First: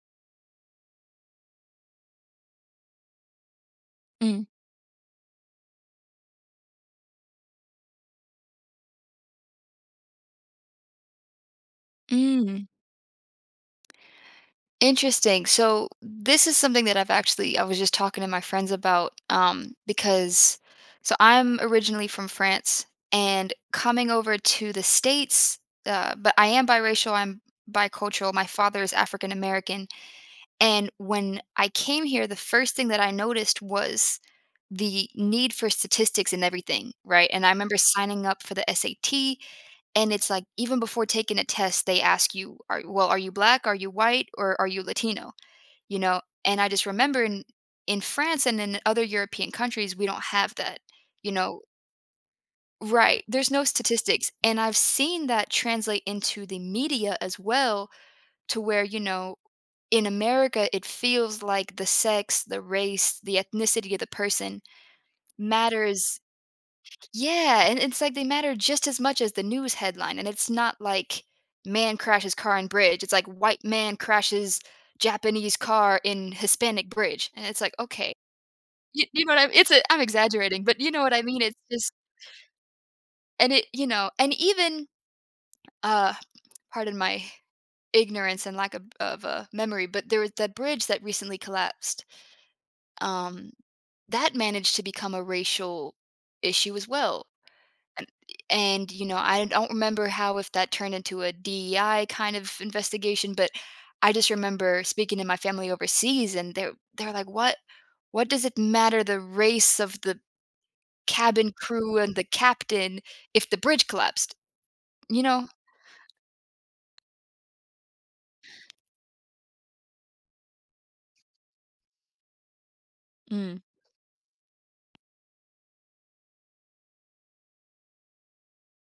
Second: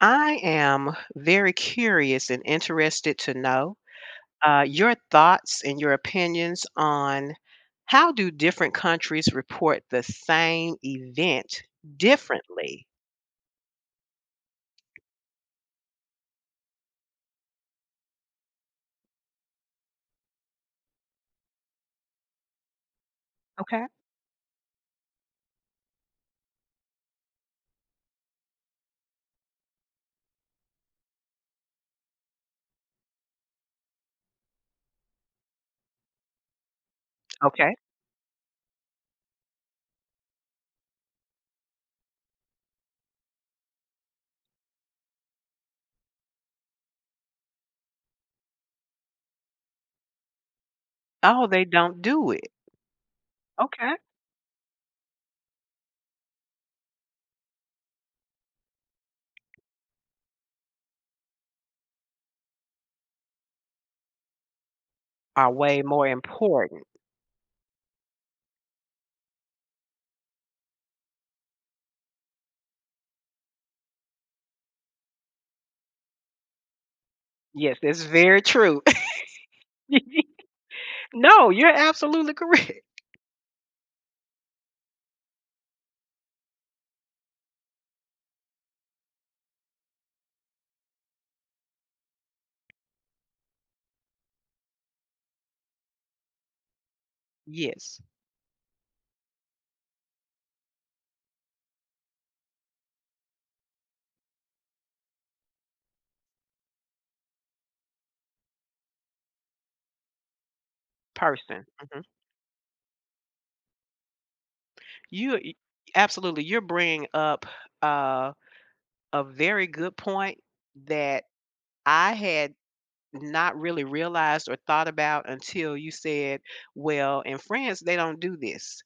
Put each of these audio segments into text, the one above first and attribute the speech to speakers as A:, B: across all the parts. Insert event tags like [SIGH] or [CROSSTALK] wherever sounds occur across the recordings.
A: I am very curious and interested to know
B: Mm.
A: your thoughts and your opinions on how do different countries report the same event
B: Mm.
A: differently?
B: Interesting. So this is something that I was just talking to my friends about because so I'm originally from France and
A: Okay.
B: coming over to the States, but I am biracial, I'm bicultural. My father is African American, and when I came here the first thing that I noticed was the need for statistics and everything, right? And I
A: Okay.
B: remember signing up for the SAT. And it's like even before taking a test, they ask you, " are you black? Are you white? Or are you Latino?" You know? And I just remember in France and in other European countries, we don't have that, you
A: Oh,
B: know.
A: they don't do it.
B: Right, there's no
A: Okay.
B: statistics, and I've seen that translate into the media as well, to where, you know, in America, it feels like the sex, the race, the ethnicity of the person
A: Are way more
B: matters.
A: important.
B: Yeah, and it's like they matter just as much as the news headline. And it's not like man crashes car in bridge. It's like white man crashes Japanese car in Hispanic bridge. And it's like,
A: Yes, that's
B: okay.
A: very true.
B: You know what I mean? I'm exaggerating, but you know
A: [LAUGHS]
B: what I mean?
A: No,
B: It's
A: you're
B: just,
A: absolutely correct.
B: and and even, uh, pardon my ignorance and lack of memory, but there was that bridge that recently collapsed. Um, that managed to become a racial issue as well.
A: Yes,
B: And, you know, I don't remember how if that turned into a DEI kind of investigation, but I just remember speaking to my family overseas, and they're like, what does it matter the race of the cabin
A: person.
B: crew
A: Mhm.
B: and the captain if the bridge collapsed? You
A: You
B: know?
A: y- Absolutely. You're bringing up uh, a very good point that I had
B: Mm.
A: not really realized or thought about until you said, "Well, in France, they don't do this."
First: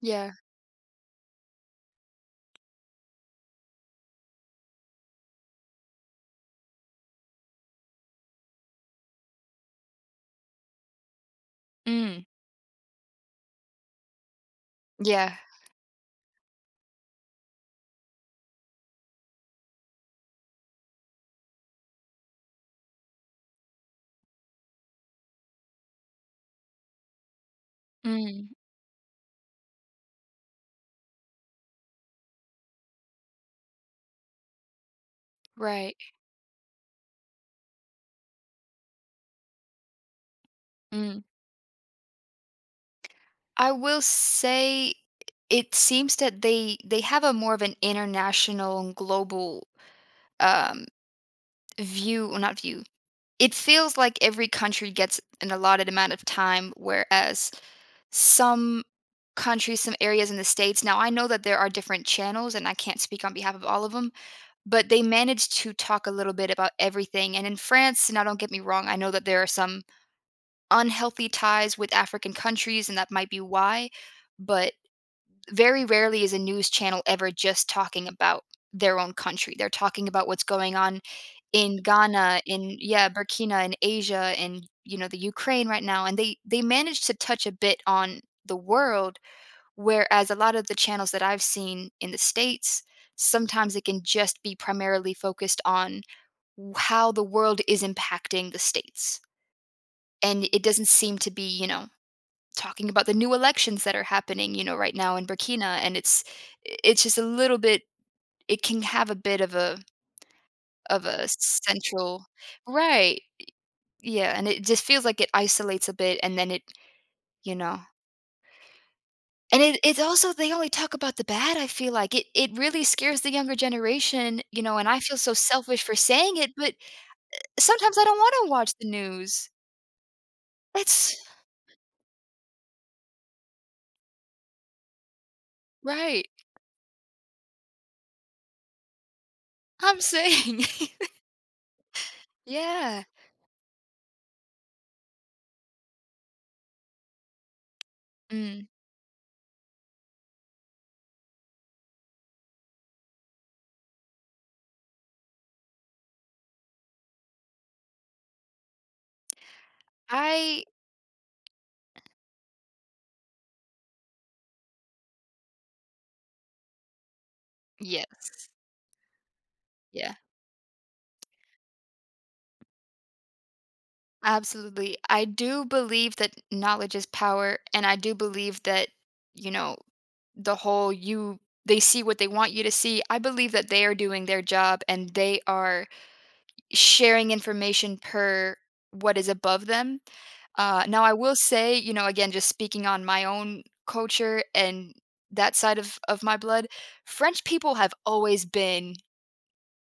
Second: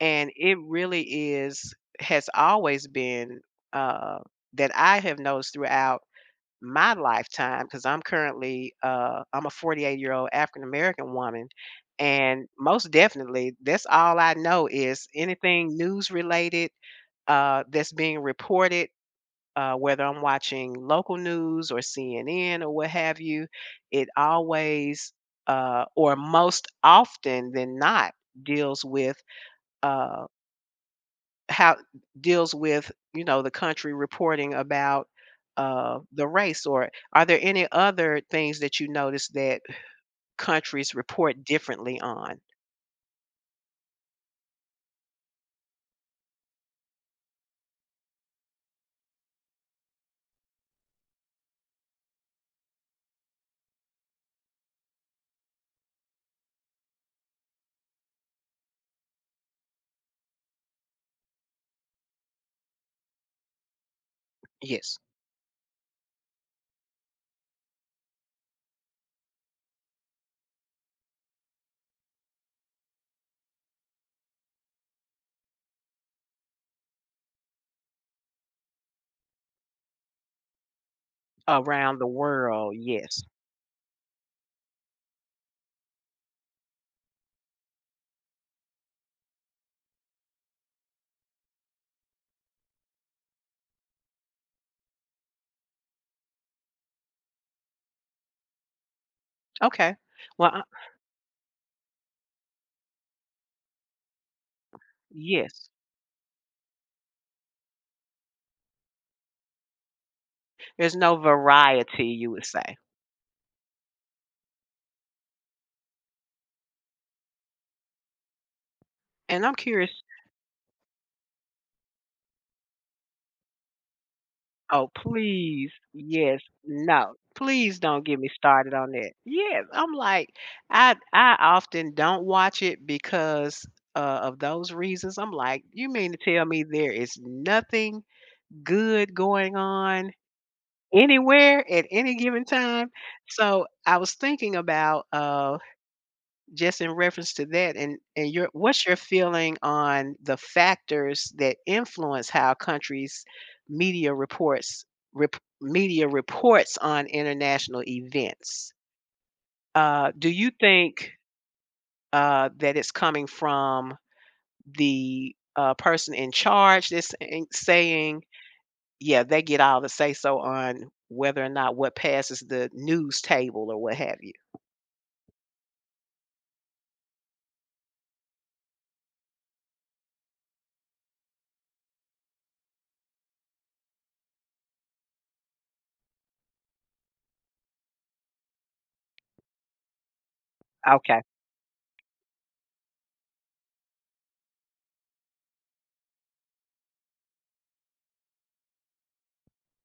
A: And
B: Yeah.
A: it really is has always been, uh, that I have noticed throughout my lifetime. Because 'cause I'm currently, I'm a 48-year-old African American woman,
B: Mm.
A: and most definitely, that's all I know is
B: Yeah.
A: anything news related, that's being reported whether I'm watching local news or CNN or what have you, it always or most often than not
B: Mm.
A: deals with uh, how deals with the country reporting about
B: Right.
A: the race. Or are there any other things that you notice that countries
B: Mm.
A: report differently on?
B: I will say it seems that they have a more of an international and global um view, well, not view. It feels like every country gets an allotted amount of time, whereas some countries, some areas in the States, now I know that there are different channels, and I can't speak on behalf of all of them, but
A: Yes,
B: they manage to talk a little bit about everything. And in France, now don't get me wrong, I know that there are some unhealthy ties with African countries, and that might be why, but very rarely is a news channel ever just talking about their own country. They're talking about what's going on in
A: around the
B: Ghana,
A: world.
B: in yeah,
A: Yes.
B: Burkina, in Asia, and you know the Ukraine right now, and they manage to touch a bit on the world. Whereas a lot of the channels that I've seen in the states, sometimes it can just be primarily focused on how the world is impacting the states,
A: Okay.
B: and
A: Well, I-
B: it doesn't seem to be you know talking about the new elections that are happening, you know, right now in
A: yes.
B: Burkina, and it's just a little bit, it can have a bit
A: There's
B: of
A: no
B: a
A: variety,
B: central.
A: you would say.
B: Right. Yeah, and it just feels like it isolates a bit and then it, you know.
A: And I'm
B: And it
A: curious.
B: it's also they only talk about the bad, I feel like. It really scares the younger generation, you know,
A: Oh,
B: and I feel so
A: please.
B: selfish for saying
A: Yes.
B: it, but
A: No. Please
B: sometimes I
A: don't get
B: don't
A: me
B: wanna
A: started
B: watch the
A: on that.
B: news.
A: Yes. I'm like, I
B: That's
A: I often don't watch it because of those reasons. I'm like, you mean to
B: right.
A: tell me there is nothing good going
B: I'm
A: on
B: saying. [LAUGHS]
A: anywhere at any given time?
B: Yeah.
A: So I was thinking about just in reference to that and your
B: Mm.
A: what's your feeling on the factors that influence how countries media reports media reports on international events. Do you
B: I
A: think that it's coming from the person in charge that's saying
B: Yes.
A: yeah they get all the say
B: Yeah.
A: so on whether or not what passes the news table or what have you.
B: Absolutely. I do believe that knowledge is power, and I do believe that, you know, the whole you they see what they want you to see. I believe that they are doing their job, and they are sharing information per what is above them. Now, I
A: Okay.
B: will say, you know, again, just speaking on my own culture and that side of my blood, French people have always been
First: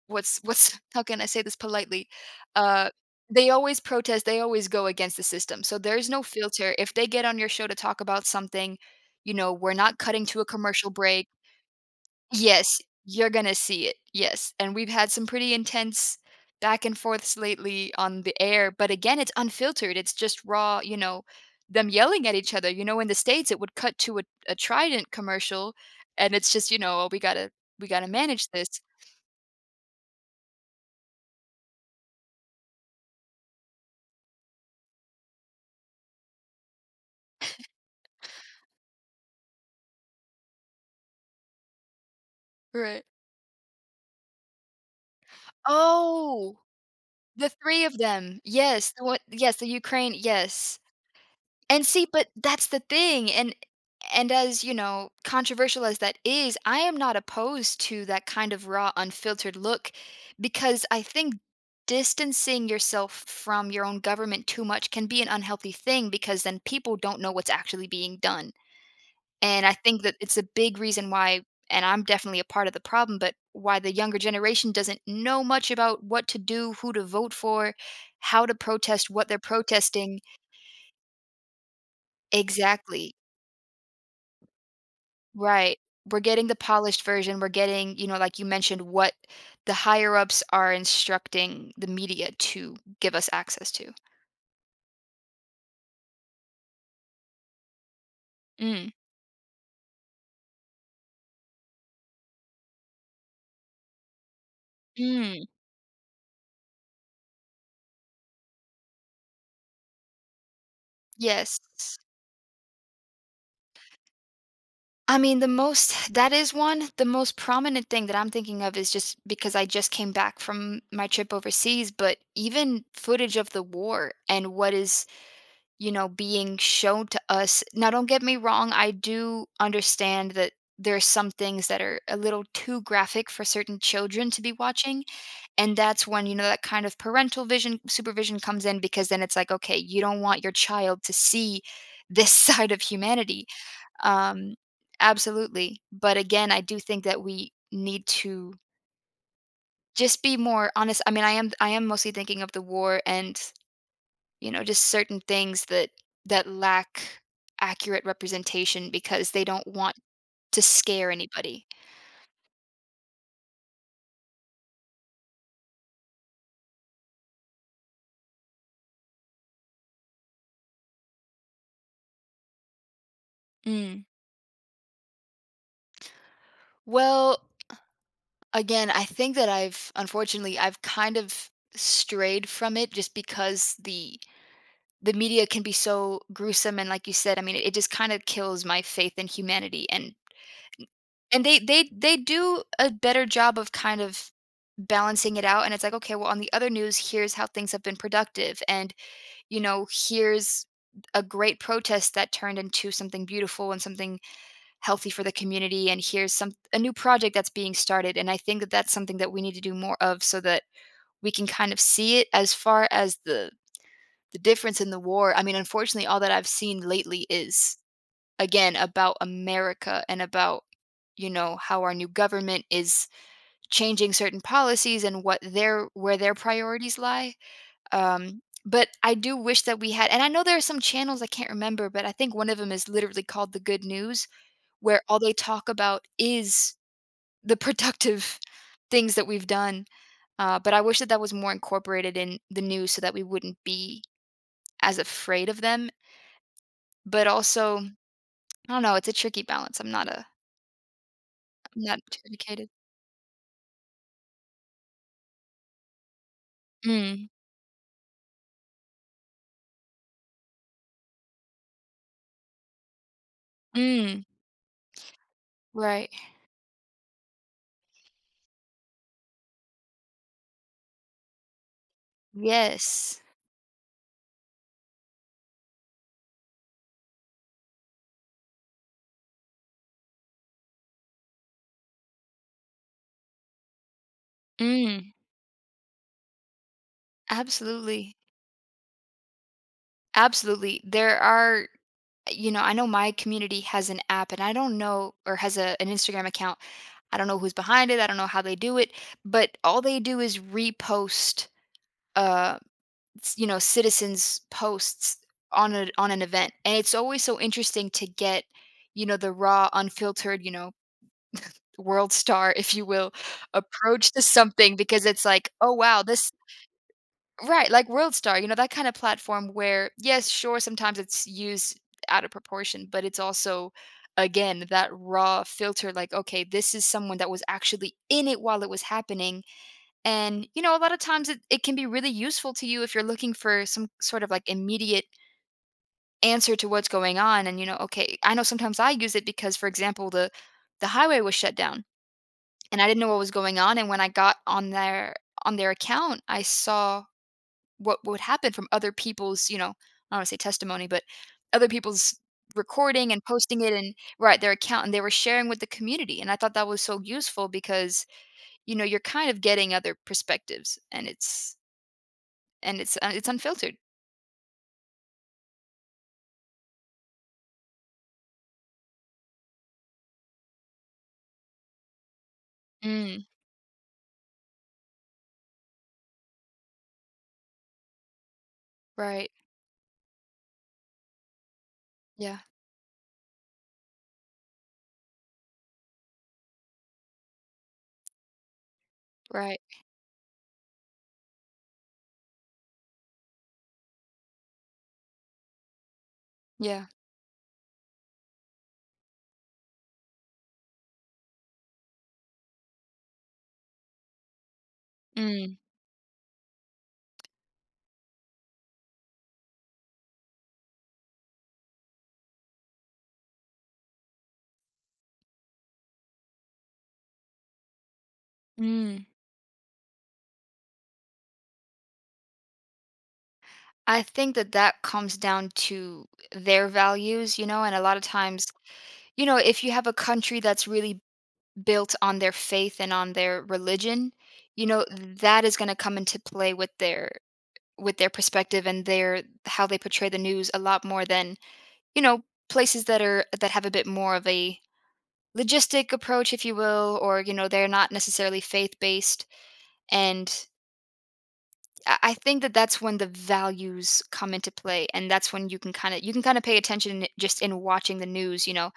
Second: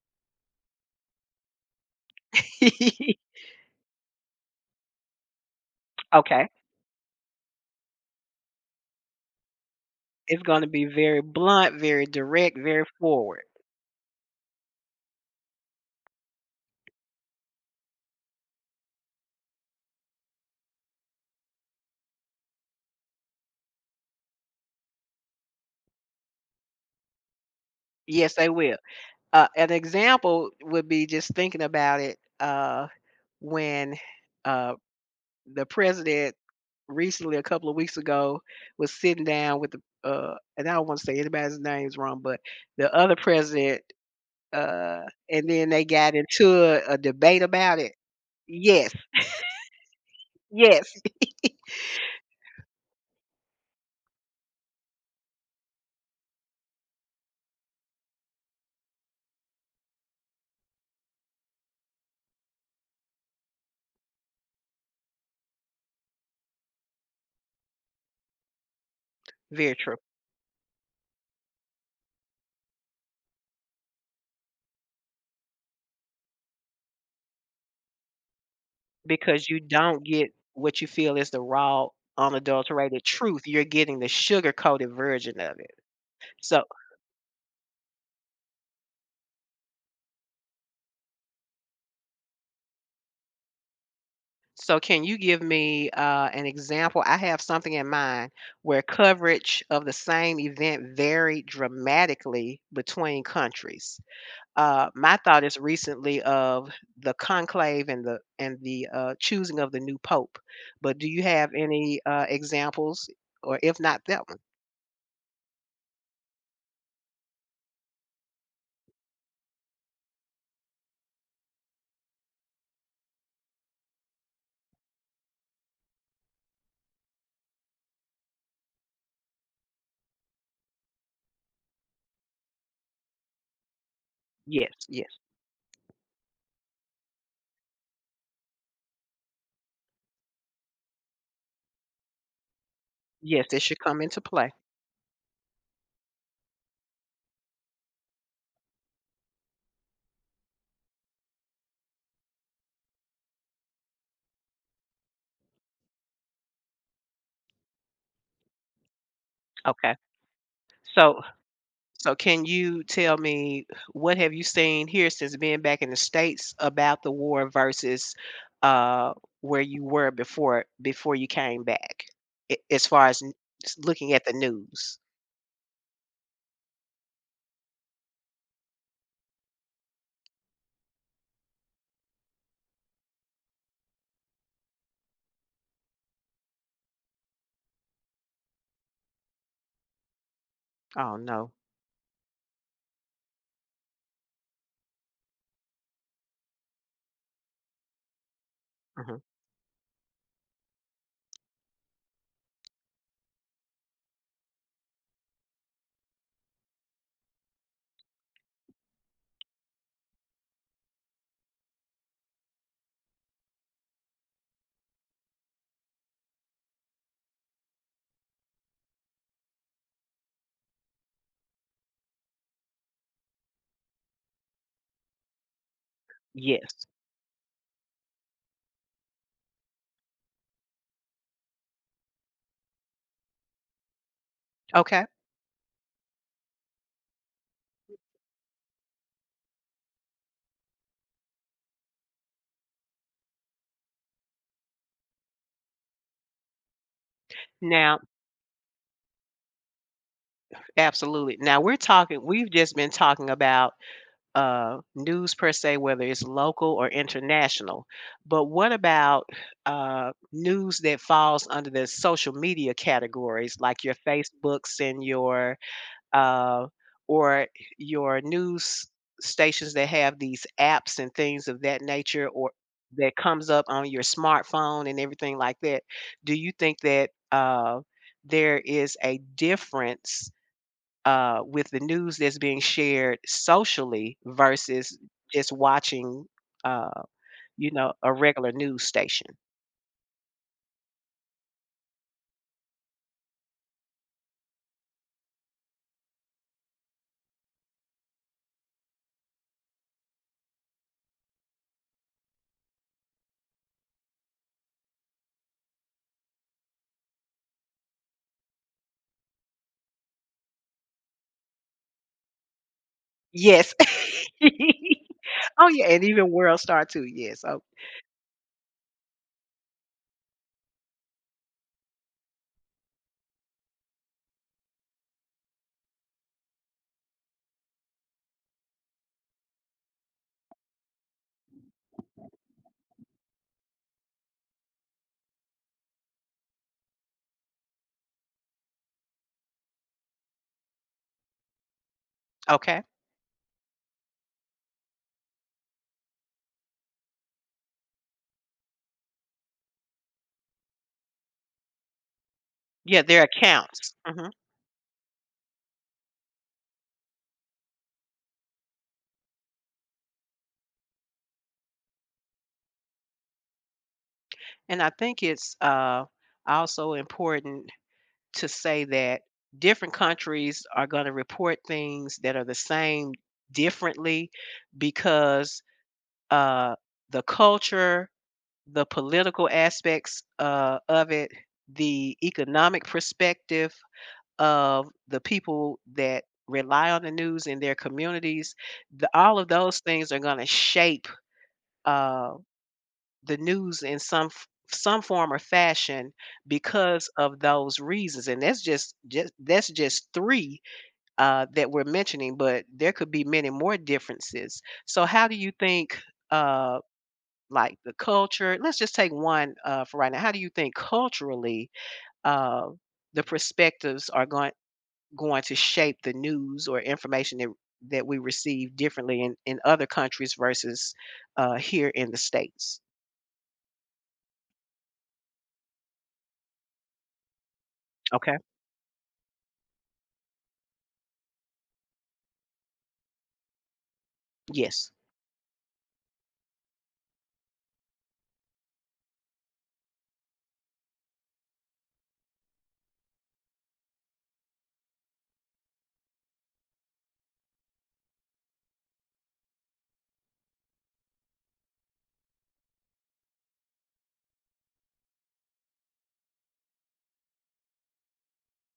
B: what's [LAUGHS] how can I say this politely? Uh, they always protest, they always go against the system. So there's
A: [LAUGHS]
B: no
A: Okay.
B: filter. If they get on your show to talk about something, you know, we're not cutting to
A: It's
B: a
A: gonna be
B: commercial
A: very
B: break.
A: blunt, very direct,
B: Yes,
A: very
B: you're
A: forward.
B: gonna see it. Yes. And we've had some pretty intense back and forths lately on the air, but again, it's unfiltered. It's just raw, you know, them yelling at each other. You know, in the States it would cut to a Trident commercial, and it's just, you know, "Oh, we gotta
A: Yes, they
B: manage
A: will.
B: this.
A: An example would be just thinking about it when uh, the president recently, a couple of weeks ago, was sitting down with the, and I don't want to say anybody's names wrong, but the
B: Right.
A: other president, uh, and then they got into
B: Oh.
A: a debate
B: The
A: about
B: 3
A: it.
B: of them.
A: Yes,
B: Yes, the one yes, the Ukraine yes.
A: yes,
B: And see, but that's the thing, and as, you know, controversial as that is, I am not opposed to that kind of raw, unfiltered look, because I think distancing yourself from your own government too much can be an unhealthy thing, because then people don't know what's actually being done.
A: [LAUGHS]
B: And
A: very
B: I
A: true.
B: think that it's a big reason why, and I'm definitely a part of the problem, but why the younger generation doesn't know much about what to do, who to vote for, how to protest, what they're
A: Because you don't
B: protesting.
A: get what you feel is the raw, unadulterated
B: Exactly.
A: truth, you're getting the sugar-coated version of it.
B: Right. We're getting the
A: So
B: polished version. We're getting, you know, like you mentioned, what the higher ups are instructing the media to give us access to.
A: so can you give me, an example? I have something in mind where
B: Mm.
A: coverage of the same event varied dramatically between countries. My thought
B: Mm.
A: is recently of the conclave and the and the choosing of the new pope, but do you have
B: Yes.
A: any, examples? Or if not that one,
B: I mean, the most that is one. The most prominent thing that I'm thinking of is just because I just came back from my trip overseas, but even footage of the war and what is, you know, being shown to us. Now, don't get me wrong, I do understand that there's some things that are a little too graphic for certain children to be
A: yes,
B: watching,
A: yes,
B: and that's when, you know, that kind of parental vision supervision comes in, because then it's like, okay, you don't want your child to see this [LAUGHS] side of humanity.
A: yes, it should come into play.
B: um, Absolutely. But again, I do think that we need to just be more honest. I mean, I am mostly thinking of the war and, you know, just certain things that that lack accurate representation because they don't
A: Okay.
B: want to scare
A: So
B: anybody.
A: So can you tell me what have you seen here since being back in the States about the war versus uh, where you were before you came back, as far as
B: Mm.
A: looking at the news?
B: Well, again, I think that I've unfortunately I've kind of strayed from it just because the media can be so gruesome, and like you said, I mean, it just kind of kills my faith in humanity. and
A: Oh
B: And
A: no.
B: they they do a better job of kind of balancing it out, and it's like, "Okay, well, on the other news, here's how things have been productive, and,
A: Hmm.
B: you know, here's a great protest that turned into something beautiful and something healthy for the community, and here's some a new project that's being started," and I think that that's something that we need to do more of, so that we can kind of see it as far as the difference in the war. I mean, unfortunately, all that I've seen lately is again about America and about you know how our new government is changing certain policies and what their where their
A: Yes.
B: priorities lie. But I do wish that we had, and I know there are some channels I can't remember, but I think one of them is literally called the Good News, where
A: Okay.
B: all they talk about is the productive [LAUGHS] things that we've done. But I wish that that was more incorporated in the news, so that we wouldn't be as afraid of them. But also, I
A: Now,
B: don't know. It's a tricky balance.
A: absolutely. Now we're
B: I'm not
A: talking.
B: too
A: We've
B: educated.
A: just been talking about news per se, whether it's local or
B: Mm,
A: international. But what about news that falls under the social media categories, like your
B: mm,
A: Facebooks and your
B: right.
A: uh, or your news stations that have these apps and things of that nature, or that
B: Yes.
A: comes up on your smartphone and everything like that? Do you think that there is a difference with the news that's being shared socially versus
B: Mm,
A: just watching, uh, you know, a
B: absolutely.
A: regular news station.
B: Absolutely. There are you know, I know my community has an app, and I don't know, or has a an Instagram account. I don't know who's behind it. I don't know how they do it, but all they do is repost uh you know, citizens posts on a on an event. And it's always so interesting to get, you know, the raw unfiltered, you know, world star [LAUGHS] if you will,
A: Yes.
B: approach to
A: [LAUGHS]
B: something because it's like,
A: Oh,
B: "Oh
A: yeah,
B: wow,
A: and even
B: this
A: World Star too, yes. Oh,
B: Right, like WorldStar, you know, that kind of platform where, yes, sure, sometimes it's used out of proportion, but it's also, again, that raw filter, like, okay, this is someone that was actually in it while it was happening. And, you know, a lot of times it can be really useful to you if you're looking for some sort of like immediate answer to what's going on. And, you know, okay, I know sometimes I use it because, for example, the highway was shut down
A: okay.
B: and I didn't know what was going on. And when I got on their account, I saw what would happen from other people's, you know, I don't wanna say testimony, but other people's
A: Yeah,
B: recording and
A: their
B: posting it
A: accounts,
B: and
A: mhm,
B: right, their account, and they were sharing with the community, and I thought that was so useful because, you know, you're kind of getting other perspectives, and it's, it's unfiltered.
A: and I think it's, also important to say that different countries are gonna report things that are the same
B: Mm,
A: differently because, uh, the culture, the
B: right.
A: political aspects of it, the
B: Yeah,
A: economic perspective of the people that rely on the news in their communities, all of
B: right.
A: those things are going to shape uh, the news in some some form or fashion
B: Yeah.
A: because of those reasons, and that's just three that we're mentioning, but there could be many more differences. So how do you
B: Mm,
A: think uh, like the culture, let's just take one for right now. How do you think culturally uh, the perspectives are going to shape the news or information that we receive
B: mm.
A: differently in other countries versus here in the states.
B: I think that that comes down to their values, you know, and a lot of
A: Okay.
B: times, you know, if you have a country that's really built on their faith and on their religion, you know,
A: Yes,
B: that is going to come into play with their perspective and their how they portray the news a lot more than, you know, places that are that have a bit more of a logistic approach if you will, or you know, they're not necessarily faith-based, and I think that that's when the values come into play, and that's when you can kind of pay attention just in watching the news, you know,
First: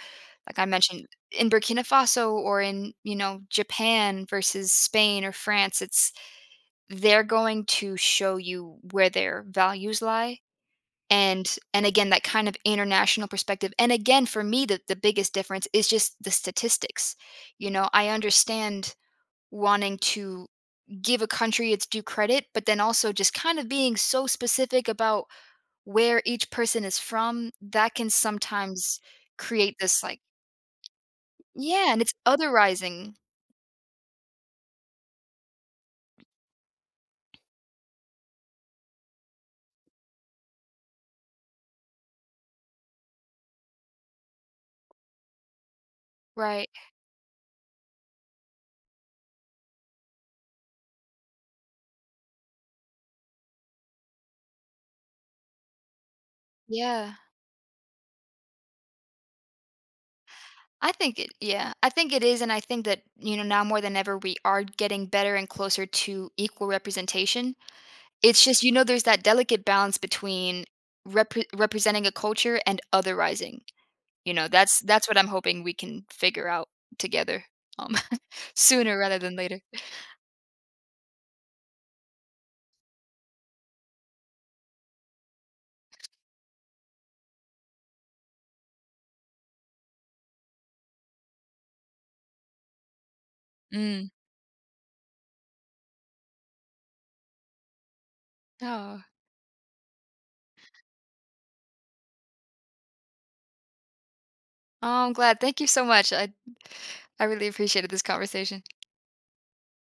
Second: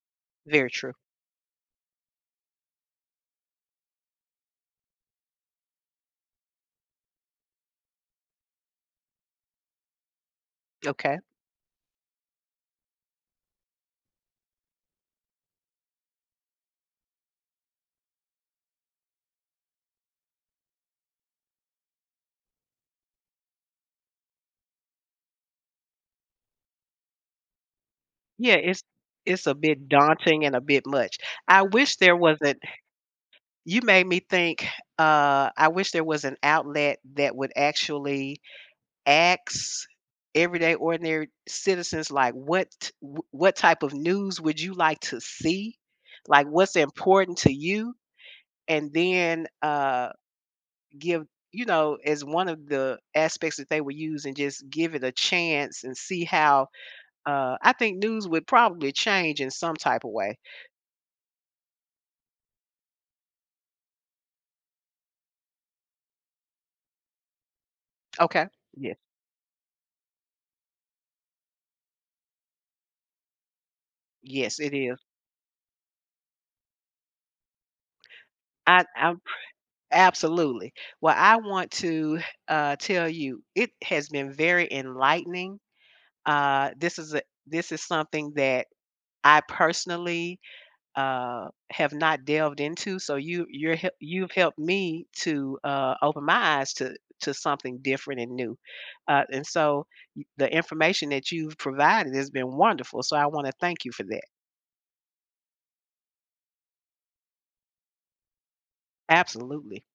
B: like I
A: very true.
B: mentioned, in Burkina Faso or in, you know, Japan versus Spain or France, it's they're going to show you where their values lie.
A: Okay.
B: And and again, that kind of international perspective. And again, for me, the biggest difference is just the statistics. You know, I understand wanting to give a country its due credit, but then also just kind of being so specific about where each person is from, that can
A: Yeah,
B: sometimes
A: it's a
B: create
A: bit
B: this like
A: daunting and a bit much. I
B: yeah,
A: wish
B: and it's
A: there wasn't.
B: otherizing.
A: You made me think. I wish there was an outlet that would actually asks everyday ordinary citizens like what type of news would you like to see, like
B: Right.
A: what's important to you, and then give, you know, as one of the aspects that they would use and just give it a chance and see how.
B: Yeah.
A: I think news would probably change in some type of way.
B: I think it yeah, I think it is, and I think that, you know, now more than ever, we are getting better and closer to equal representation. It's
A: Okay.
B: just, you know,
A: Yes.
B: there's that delicate balance between representing a culture and otherizing. You know,
A: Yes it is.
B: that's what I'm hoping we can figure out together, um, [LAUGHS]
A: i
B: sooner
A: i
B: rather than later.
A: absolutely. Well, I want to tell you it has been very enlightening. This is a this is something that I personally have not delved into. So you
B: Mm.
A: you've helped me to open my eyes to something different and new.
B: Oh.
A: And so the information that you've provided has been wonderful. So I want to thank you for that.
B: Oh, I'm glad. Thank you so much. I really appreciated this conversation.
A: Absolutely.